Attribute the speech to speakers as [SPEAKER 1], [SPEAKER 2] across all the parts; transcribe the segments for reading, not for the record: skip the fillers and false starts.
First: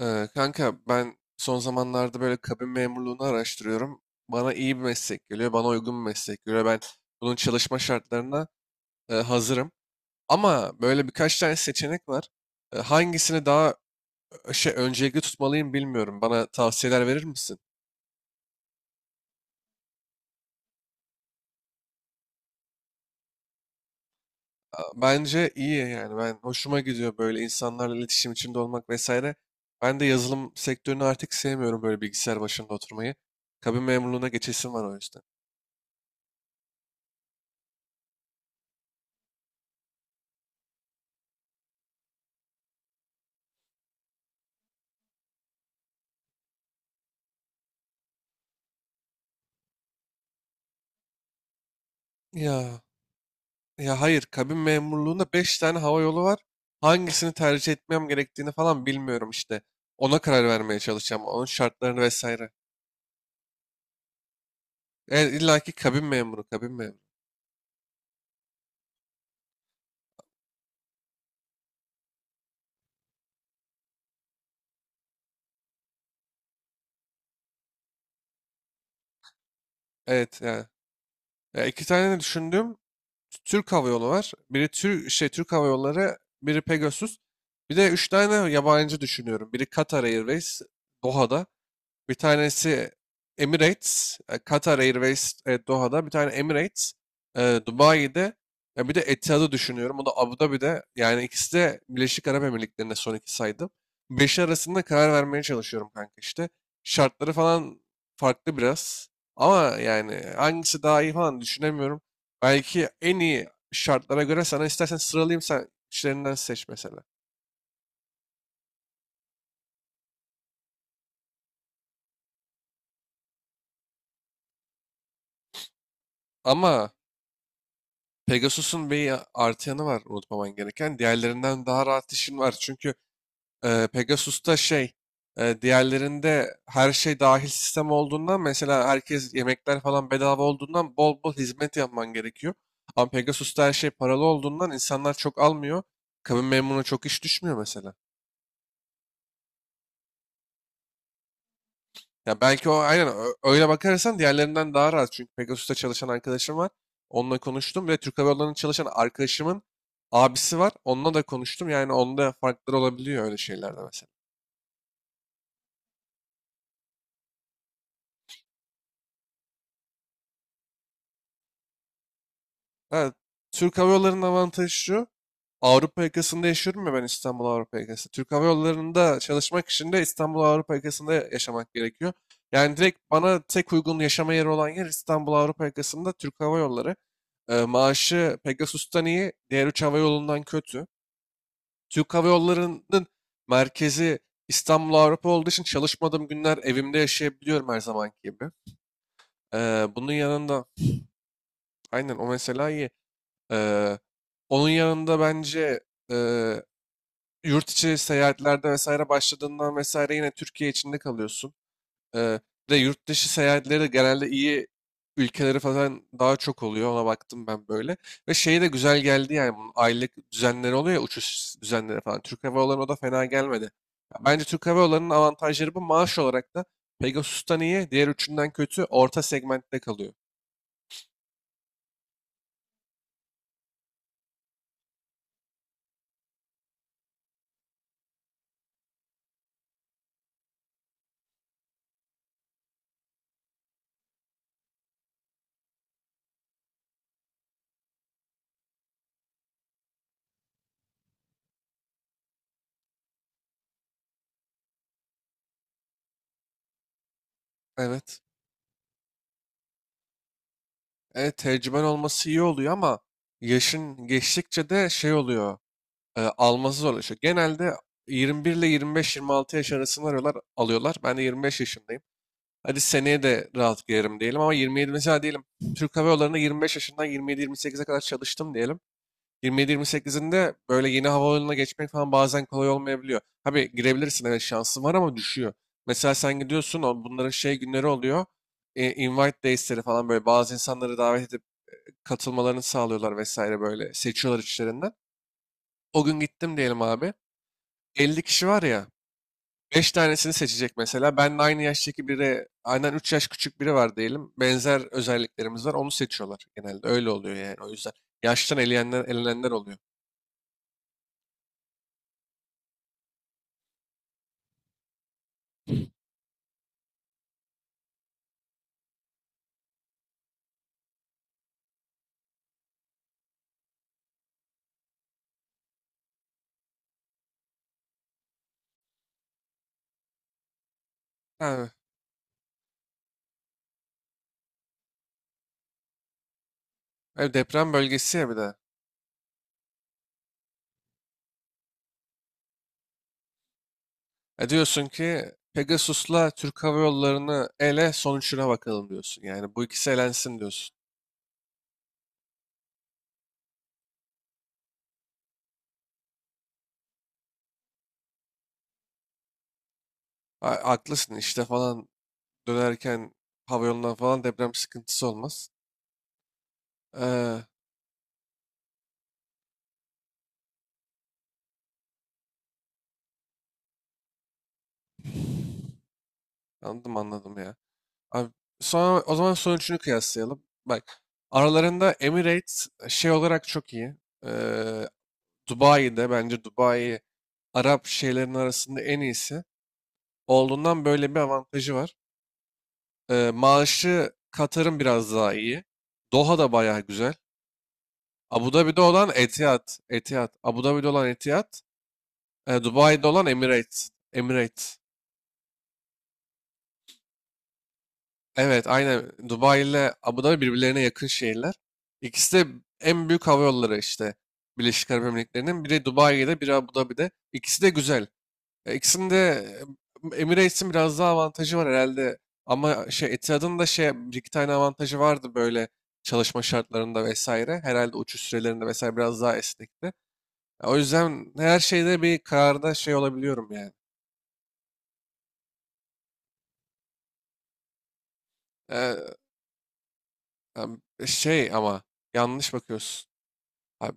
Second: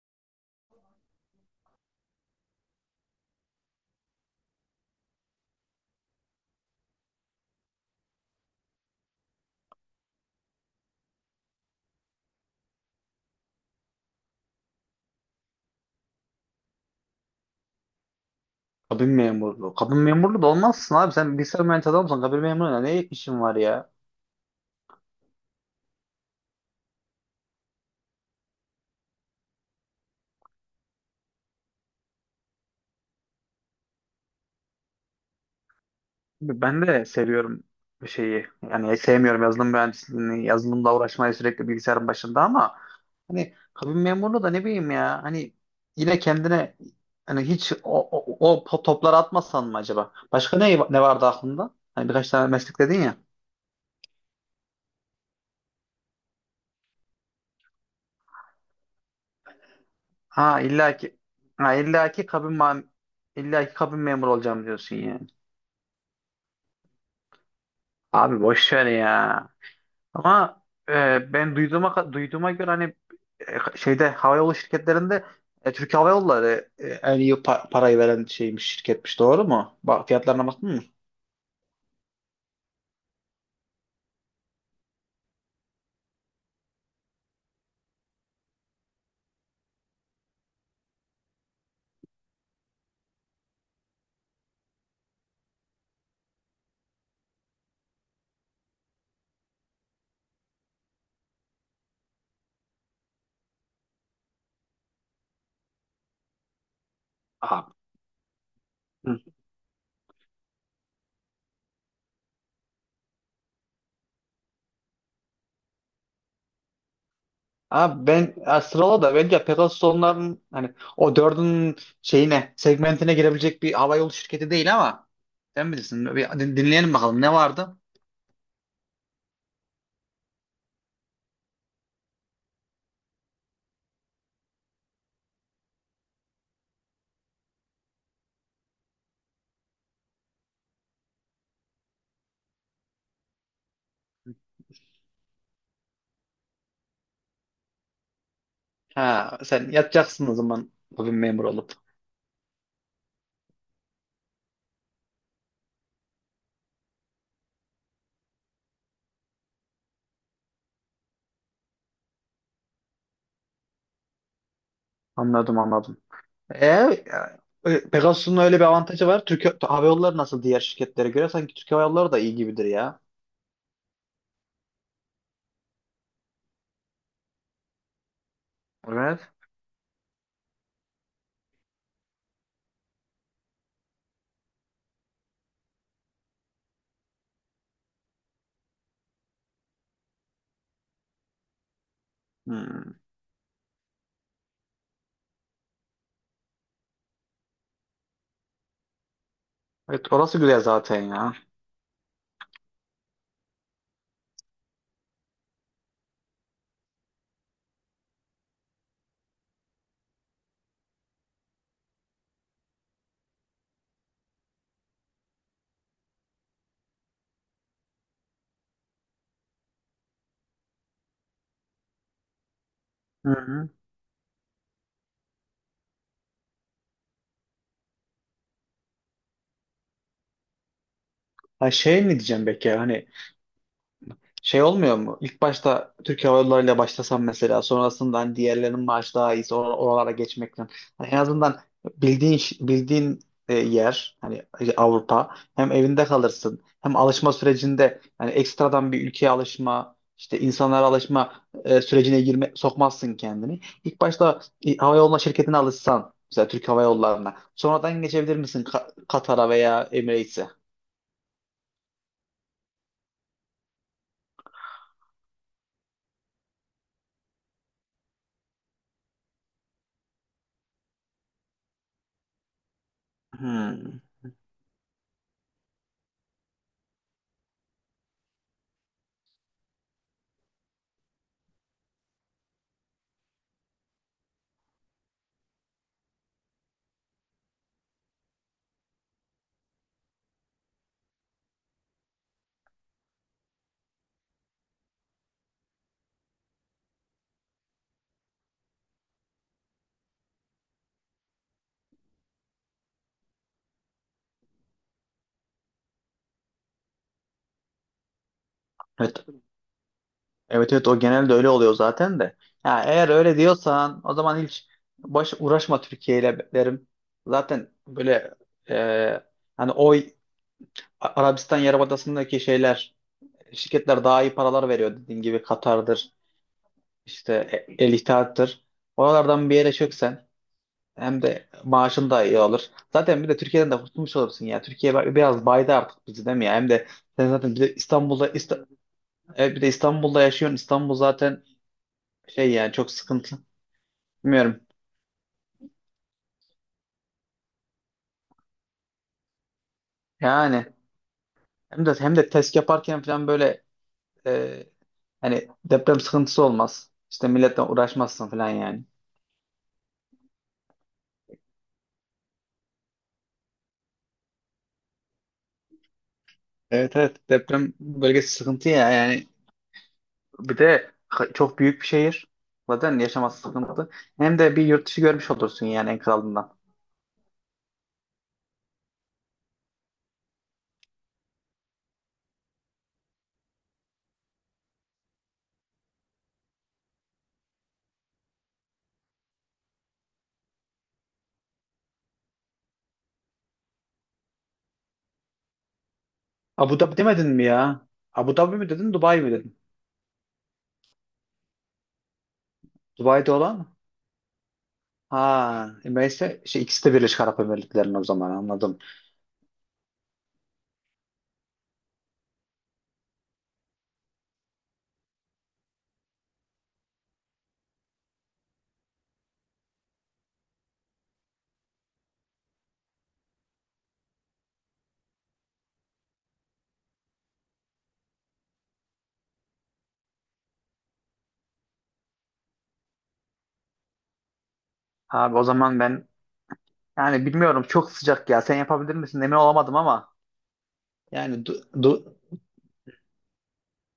[SPEAKER 1] Kanka ben son zamanlarda böyle kabin memurluğunu araştırıyorum. Bana iyi bir meslek geliyor, bana uygun bir meslek geliyor. Ben bunun çalışma şartlarına hazırım. Ama böyle birkaç tane seçenek var. Hangisini daha öncelikli tutmalıyım bilmiyorum. Bana tavsiyeler verir misin?
[SPEAKER 2] Kabin memurluğu. Kabin memurluğu da olmazsın abi. Sen bilgisayar mühendisi adamsın. Kabin memurluğuna ne işin var ya?
[SPEAKER 1] Bence iyi yani. Ben hoşuma gidiyor böyle insanlarla iletişim içinde olmak vesaire. Ben de yazılım sektörünü artık sevmiyorum böyle bilgisayar başında oturmayı. Kabin memurluğuna geçesim var o yüzden.
[SPEAKER 2] Ben de seviyorum bir şeyi. Yani sevmiyorum yazılım mühendisliğini, yazılımla uğraşmayı sürekli bilgisayarın başında, ama hani kabin memurluğu da ne bileyim ya. Hani yine kendine hani hiç topları atmasan mı acaba? Başka ne vardı aklında? Hani birkaç tane meslek
[SPEAKER 1] Ya.
[SPEAKER 2] dedin ya.
[SPEAKER 1] Ya hayır, kabin memurluğunda 5 tane hava yolu var. Hangisini tercih etmem gerektiğini falan bilmiyorum işte. Ona karar
[SPEAKER 2] Ha
[SPEAKER 1] vermeye
[SPEAKER 2] illaki
[SPEAKER 1] çalışacağım. Onun
[SPEAKER 2] ha
[SPEAKER 1] şartlarını
[SPEAKER 2] illaki
[SPEAKER 1] vesaire.
[SPEAKER 2] kabin ma- illaki kabin memuru olacağım diyorsun yani.
[SPEAKER 1] Evet, illa ki kabin memuru, kabin memuru.
[SPEAKER 2] Abi boş ver ya. Ama ben duyduğuma göre hani şeyde havayolu şirketlerinde, Türk Hava Yolları en iyi parayı veren şeymiş, şirketmiş, doğru mu? Bak
[SPEAKER 1] Evet
[SPEAKER 2] fiyatlarına
[SPEAKER 1] yani.
[SPEAKER 2] baktın mı?
[SPEAKER 1] Ya iki tane de düşündüğüm Türk Hava Yolu var. Biri Türk Hava Yolları, biri Pegasus. Bir de üç tane yabancı düşünüyorum. Biri Qatar Airways, Doha'da. Bir tanesi Emirates, Qatar Airways Doha'da. Bir tane Emirates, e, Dubai'de. Ya bir de Etihad'ı düşünüyorum. O da Abu Dhabi'de. Yani ikisi de Birleşik Arap Emirlikleri'nde son iki saydım. Beşi arasında karar vermeye çalışıyorum kanka işte. Şartları
[SPEAKER 2] Abi,
[SPEAKER 1] falan farklı biraz.
[SPEAKER 2] hı.
[SPEAKER 1] Ama yani hangisi daha iyi falan düşünemiyorum. Belki en iyi şartlara göre sana istersen sıralayayım sen işlerinden seç mesela.
[SPEAKER 2] Abi ben ya sırala da bence Pegasus onların hani o dördün şeyine, segmentine girebilecek bir havayolu şirketi değil ama sen bilirsin.
[SPEAKER 1] Ama
[SPEAKER 2] Dinleyelim bakalım, ne vardı?
[SPEAKER 1] Pegasus'un bir artı yanı var unutmaman gereken. Diğerlerinden daha rahat işin var. Çünkü Pegasus'ta, diğerlerinde her şey dahil sistem olduğundan mesela herkes yemekler falan bedava olduğundan bol bol hizmet yapman gerekiyor. Ama Pegasus'ta her şey paralı olduğundan insanlar çok almıyor. Kabin memuruna çok iş düşmüyor mesela.
[SPEAKER 2] Ha, sen yatacaksın o zaman bugün memur olup.
[SPEAKER 1] Ya belki o aynen öyle bakarsan diğerlerinden daha rahat. Çünkü Pegasus'ta çalışan arkadaşım var. Onunla konuştum ve Türk Hava Yolları'nda çalışan arkadaşımın abisi var. Onunla da konuştum. Yani onda farklar olabiliyor öyle şeylerde mesela.
[SPEAKER 2] Anladım, anladım. E, Pegasus'un öyle bir avantajı var. Türk Hava Yolları nasıl diğer şirketlere göre? Sanki Türk Hava Yolları da iyi gibidir ya.
[SPEAKER 1] Ha, Türk Hava Yolları'nın avantajı şu. Avrupa yakasında yaşıyorum ya ben, İstanbul Avrupa yakası. Türk Hava Yolları'nda
[SPEAKER 2] Evet.
[SPEAKER 1] çalışmak için de İstanbul Avrupa yakasında yaşamak gerekiyor. Yani direkt bana tek uygun yaşama yeri olan yer İstanbul Avrupa yakasında Türk Hava Yolları. Maaşı Pegasus'tan iyi, diğer üç hava yolundan kötü. Türk Hava
[SPEAKER 2] Hmm.
[SPEAKER 1] Yolları'nın merkezi İstanbul Avrupa olduğu için çalışmadığım günler evimde yaşayabiliyorum her zamanki gibi. Bunun
[SPEAKER 2] Evet, orası güzel
[SPEAKER 1] yanında
[SPEAKER 2] zaten ya.
[SPEAKER 1] aynen o mesela iyi. Eee, Onun yanında bence, eee, yurt içi seyahatlerde vesaire başladığından vesaire yine Türkiye içinde kalıyorsun. Eee ve yurt dışı seyahatleri de genelde iyi ülkeleri falan daha çok oluyor. Ona baktım ben böyle. Ve şey de güzel geldi yani, bunun aylık düzenleri oluyor ya, uçuş düzenleri falan. Türk Hava Yolları'na da fena
[SPEAKER 2] Hı
[SPEAKER 1] gelmedi.
[SPEAKER 2] hı.
[SPEAKER 1] Ya bence Türk Hava Yolları'nın avantajları bu. Maaş olarak da Pegasus'tan iyi, diğer üçünden kötü, orta segmentte kalıyor.
[SPEAKER 2] Ha, şey mi diyeceğim peki hani. Şey olmuyor mu? İlk başta Türk Hava Yolları'yla başlasam, mesela sonrasında hani diğerlerinin maaşı daha iyiyse oralara geçmekten. Hani en azından bildiğin yer, hani Avrupa, hem evinde kalırsın hem alışma sürecinde, yani ekstradan bir ülkeye alışma, işte insanlara alışma sürecine girme, sokmazsın kendini. İlk başta hava yoluna, şirketine alışsan mesela Türk Hava Yolları'na, sonradan
[SPEAKER 1] Evet.
[SPEAKER 2] geçebilir misin Katar'a veya Emirates'e?
[SPEAKER 1] Evet, tecrüben olması iyi oluyor ama yaşın geçtikçe de şey oluyor. Alması zorlaşıyor. Genelde 21 ile 25-26 yaş arasını arıyorlar, alıyorlar. Ben de 25 yaşındayım. Hadi seneye de rahat
[SPEAKER 2] Hmm.
[SPEAKER 1] girerim diyelim ama 27 mesela diyelim. Türk Hava Yolları'nda 25 yaşından 27-28'e kadar çalıştım diyelim. 27-28'inde böyle yeni havayoluna geçmek falan bazen kolay olmayabiliyor. Tabii girebilirsin, evet şansın var ama düşüyor. Mesela sen gidiyorsun, bunların günleri oluyor. Invite days'leri falan, böyle bazı insanları davet katılmalarını sağlıyorlar vesaire böyle. Seçiyorlar içlerinden. O gün gittim diyelim abi. 50 kişi var ya. 5 tanesini seçecek mesela. Ben de aynı yaştaki biri, aynen 3 yaş küçük biri var diyelim. Benzer özelliklerimiz var. Onu seçiyorlar genelde. Öyle oluyor yani. O yüzden yaştan eleyenler,
[SPEAKER 2] Evet.
[SPEAKER 1] elenenler oluyor.
[SPEAKER 2] Evet, evet, o genelde öyle oluyor zaten de. Ya eğer öyle diyorsan, o zaman hiç baş uğraşma Türkiye ile derim. Zaten böyle e, hani oy Arabistan Yarımadası'ndaki şeyler, şirketler daha iyi paralar veriyor, dediğin gibi Katar'dır, işte El İttihat'tır. Oralardan bir yere çöksen hem de
[SPEAKER 1] Ha,
[SPEAKER 2] maaşın da iyi olur. Zaten bir de Türkiye'den de kurtulmuş olursun ya. Türkiye biraz baydı artık bizi, değil mi ya? Hem de sen
[SPEAKER 1] ev
[SPEAKER 2] zaten bir
[SPEAKER 1] deprem
[SPEAKER 2] de
[SPEAKER 1] bölgesi ya bir de.
[SPEAKER 2] İstanbul'da yaşıyorsun. İstanbul zaten şey, yani çok sıkıntı.
[SPEAKER 1] E
[SPEAKER 2] Bilmiyorum.
[SPEAKER 1] diyorsun ki Pegasus'la Türk Hava Yolları'nı ele, sonuçuna bakalım diyorsun. Yani bu ikisi elensin
[SPEAKER 2] Yani
[SPEAKER 1] diyorsun.
[SPEAKER 2] hem de test yaparken falan böyle, e, hani deprem sıkıntısı olmaz. İşte milletle uğraşmazsın falan yani.
[SPEAKER 1] Ha, haklısın işte falan, dönerken havayolundan falan deprem sıkıntısı olmaz.
[SPEAKER 2] Evet, evet,
[SPEAKER 1] Ee,
[SPEAKER 2] deprem bölgesi sıkıntı ya yani. Bir de çok büyük bir şehir. Zaten yaşaması sıkıntı. Hem de bir yurt dışı görmüş olursun yani, en kralından.
[SPEAKER 1] Anladım, anladım ya. Abi, sonra, o zaman son üçünü kıyaslayalım. Bak, aralarında Emirates şey olarak çok iyi. Ee, Dubai'de, bence Dubai Arap şeylerin arasında en iyisi olduğundan böyle bir avantajı var. Maaşı Katar'ın biraz daha iyi. Doha da bayağı
[SPEAKER 2] Abu Dhabi
[SPEAKER 1] güzel.
[SPEAKER 2] demedin mi ya? Abu
[SPEAKER 1] Abu
[SPEAKER 2] Dhabi mi
[SPEAKER 1] Dhabi'de
[SPEAKER 2] dedin,
[SPEAKER 1] olan
[SPEAKER 2] Dubai mi dedin?
[SPEAKER 1] Etihad. Etihad. Abu Dhabi'de olan Etihad. Dubai'de olan
[SPEAKER 2] Dubai'de olan mı?
[SPEAKER 1] Emirates. Emirates.
[SPEAKER 2] Ha, neyse şey, ikisi de Birleşik Arap Emirlikleri'nin, o zaman
[SPEAKER 1] Evet,
[SPEAKER 2] anladım.
[SPEAKER 1] aynen. Dubai ile Abu Dhabi birbirlerine yakın şehirler. İkisi de en büyük hava yolları işte Birleşik Arap Emirlikleri'nin. Biri Dubai'de, biri Abu Dhabi'de. İkisi de güzel. İkisinin de Emirates'in biraz daha avantajı var herhalde. Ama Etihad'ın da bir iki tane avantajı vardı böyle, çalışma şartlarında vesaire. Herhalde uçuş sürelerinde vesaire biraz daha esnekti. O yüzden her şeyde bir kararda şey olabiliyorum yani.
[SPEAKER 2] Abi o zaman ben, yani bilmiyorum, çok sıcak ya. Sen yapabilir
[SPEAKER 1] E,
[SPEAKER 2] misin? Emin olamadım ama. Yani du,
[SPEAKER 1] ama
[SPEAKER 2] du
[SPEAKER 1] yanlış bakıyorsun. Abi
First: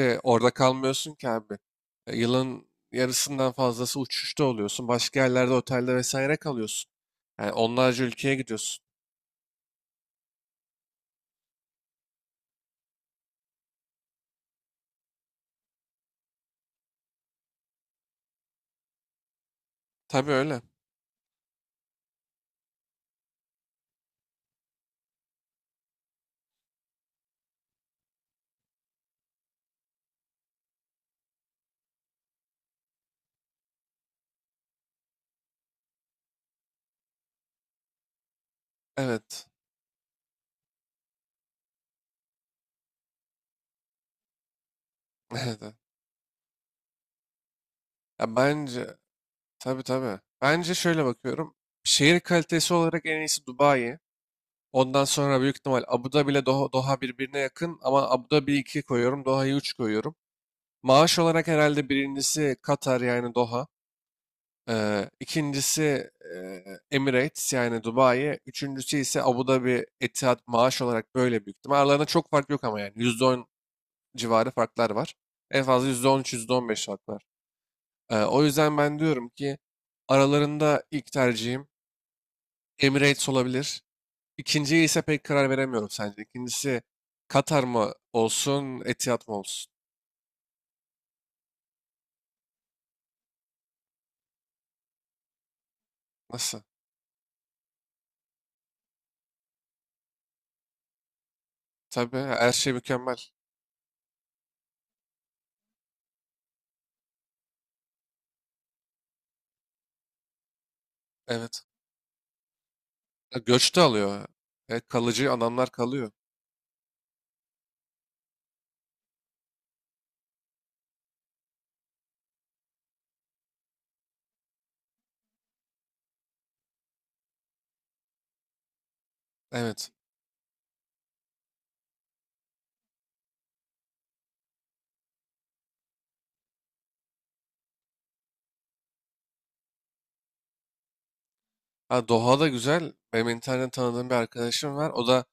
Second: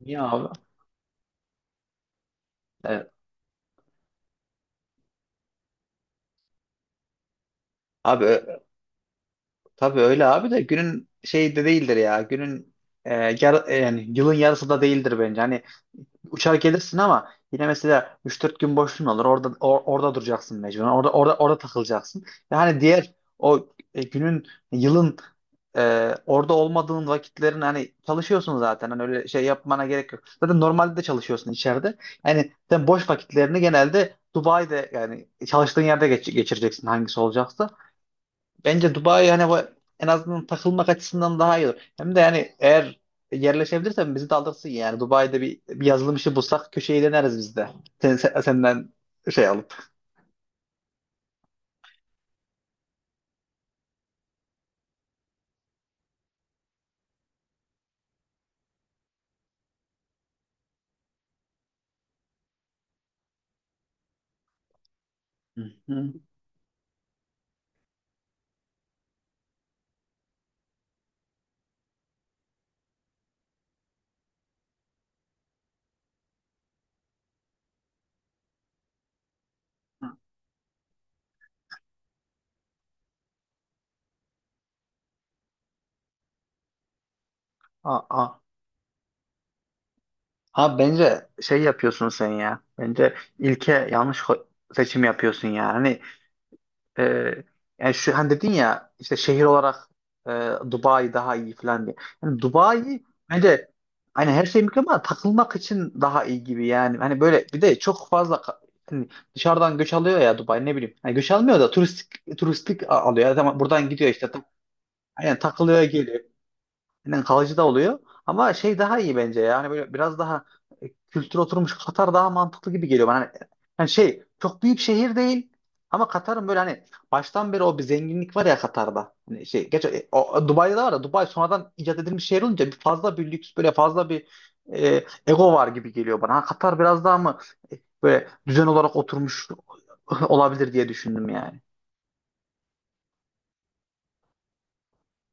[SPEAKER 2] niye abi?
[SPEAKER 1] orada kalmıyorsun ki abi. Yılın
[SPEAKER 2] Evet.
[SPEAKER 1] yarısından fazlası uçuşta oluyorsun. Başka yerlerde otelde vesaire kalıyorsun. Yani onlarca
[SPEAKER 2] Abi
[SPEAKER 1] ülkeye
[SPEAKER 2] ö-
[SPEAKER 1] gidiyorsun.
[SPEAKER 2] tabii öyle abi, de günün şeyi de değildir ya. Günün e, yar- e, Yani yılın yarısı da değildir bence. Hani uçar gelirsin ama yine mesela 3-4 gün boşluğun olur. Orada
[SPEAKER 1] Tabii
[SPEAKER 2] duracaksın
[SPEAKER 1] öyle.
[SPEAKER 2] mecburen. Orada takılacaksın. Yani diğer o e, günün, yılın orada olmadığın vakitlerin, hani çalışıyorsun zaten. Hani öyle şey yapmana gerek yok. Zaten normalde de çalışıyorsun içeride. Yani sen boş vakitlerini genelde Dubai'de, yani çalıştığın yerde geçireceksin, hangisi olacaksa. Bence Dubai,
[SPEAKER 1] Evet.
[SPEAKER 2] hani en azından takılmak açısından daha iyi olur. Hem de yani eğer yerleşebilirsen bizi de alırsın yani. Yani Dubai'de
[SPEAKER 1] Evet. Evet.
[SPEAKER 2] bir yazılım işi bulsak, köşeyi döneriz biz de.
[SPEAKER 1] Ya
[SPEAKER 2] Senden
[SPEAKER 1] bence,
[SPEAKER 2] şey
[SPEAKER 1] tabii
[SPEAKER 2] alıp.
[SPEAKER 1] tabii. Bence şöyle bakıyorum. Şehir kalitesi olarak en iyisi Dubai. Ondan sonra büyük ihtimal Abu Dhabi ile Doha, Doha birbirine yakın ama Abu Dhabi 2 koyuyorum, Doha'yı 3 koyuyorum. Maaş olarak herhalde birincisi Katar, yani Doha.
[SPEAKER 2] Hı
[SPEAKER 1] İkincisi
[SPEAKER 2] hı.
[SPEAKER 1] Emirates, yani Dubai. Üçüncüsü ise Abu Dhabi, Etihad, maaş olarak böyle büyük ihtimal. Aralarında çok fark yok ama yani %10 civarı farklar var. En fazla %10, %15 fark var. O yüzden ben diyorum ki aralarında ilk tercihim Emirates olabilir. İkinciye ise pek karar veremiyorum sence. İkincisi Katar mı
[SPEAKER 2] Aa,
[SPEAKER 1] olsun, Etihad mı olsun?
[SPEAKER 2] abi bence şey yapıyorsun sen ya. Bence yanlış seçim yapıyorsun ya. Hani
[SPEAKER 1] Nasıl?
[SPEAKER 2] e, yani şu hani dedin ya, işte şehir olarak e, Dubai daha iyi falan diye.
[SPEAKER 1] Tabii
[SPEAKER 2] Yani
[SPEAKER 1] her şey
[SPEAKER 2] Dubai
[SPEAKER 1] mükemmel.
[SPEAKER 2] bence, hani her şey mükemmel ama takılmak için daha iyi gibi yani. Hani böyle bir de çok fazla hani dışarıdan göç alıyor ya Dubai, ne bileyim. Hani göç almıyor
[SPEAKER 1] Evet.
[SPEAKER 2] da turistik, turistik alıyor. Tamam,
[SPEAKER 1] Göç de
[SPEAKER 2] buradan gidiyor
[SPEAKER 1] alıyor.
[SPEAKER 2] işte. Ta-
[SPEAKER 1] Evet, kalıcı
[SPEAKER 2] aynen,
[SPEAKER 1] adamlar
[SPEAKER 2] takılıyor
[SPEAKER 1] kalıyor.
[SPEAKER 2] geliyor. Yani kalıcı da oluyor. Ama şey daha iyi bence ya. Hani böyle biraz daha kültür oturmuş Katar daha mantıklı gibi geliyor bana. Hani, hani şey çok büyük şehir değil ama Katar'ın böyle, hani baştan beri o bir zenginlik var ya Katar'da. Hani şey geç
[SPEAKER 1] Evet.
[SPEAKER 2] e, o, o Dubai'de de var da, Dubai sonradan icat edilmiş şehir olunca bir fazla bir lüks, böyle fazla bir ego var gibi geliyor bana. Ha, Katar biraz daha mı e, böyle düzen olarak oturmuş olabilir diye düşündüm yani.
[SPEAKER 1] Ha, Doha'da güzel. Benim internetten tanıdığım bir arkadaşım var. O da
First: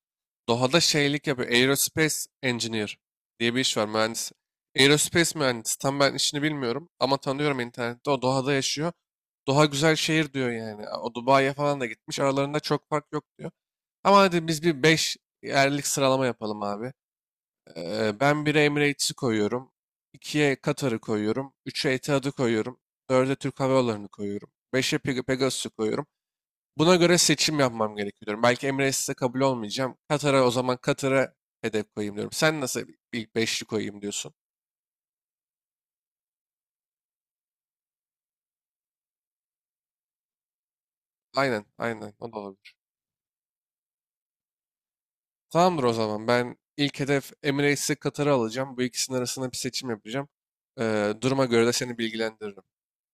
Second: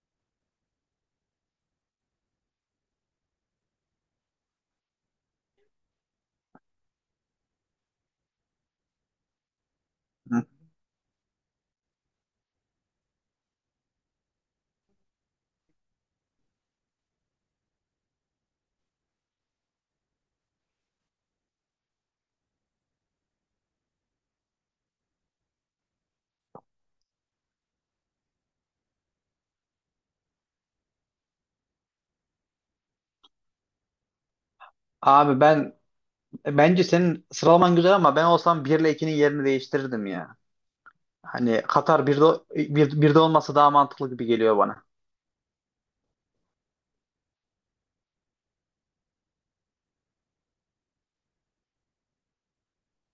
[SPEAKER 1] Doha'da şeylik yapıyor. Aerospace Engineer diye bir iş var. Mühendis. Aerospace mühendisi. Tam ben işini bilmiyorum. Ama tanıyorum internette. O Doha'da yaşıyor. Doha güzel şehir
[SPEAKER 2] Hı.
[SPEAKER 1] diyor yani. O Dubai'ye falan da gitmiş. Aralarında çok fark yok diyor. Ama hadi biz bir 5 yerlik sıralama yapalım abi. Ben 1'e Emirates'i koyuyorum. İkiye Katar'ı koyuyorum. 3'e Etihad'ı koyuyorum. Dörde Türk Hava Yolları'nı koyuyorum. Beşe Pegasus'u koyuyorum. Buna göre seçim yapmam gerekiyor diyorum. Belki Emirates'e kabul olmayacağım. Katar'a, o zaman Katar'a hedef koyayım diyorum. Sen nasıl ilk beşli koyayım diyorsun?
[SPEAKER 2] Abi ben Bence senin sıralaman güzel ama ben olsam 1 ile 2'nin yerini değiştirirdim ya. Hani
[SPEAKER 1] Aynen,
[SPEAKER 2] Katar
[SPEAKER 1] aynen.
[SPEAKER 2] birde
[SPEAKER 1] O da olabilir.
[SPEAKER 2] bir, 1'de olması daha mantıklı gibi geliyor bana.
[SPEAKER 1] Tamamdır o zaman. Ben ilk hedef Emirates'e Katar'ı alacağım. Bu ikisinin arasında bir seçim yapacağım. Duruma göre de seni bilgilendiririm.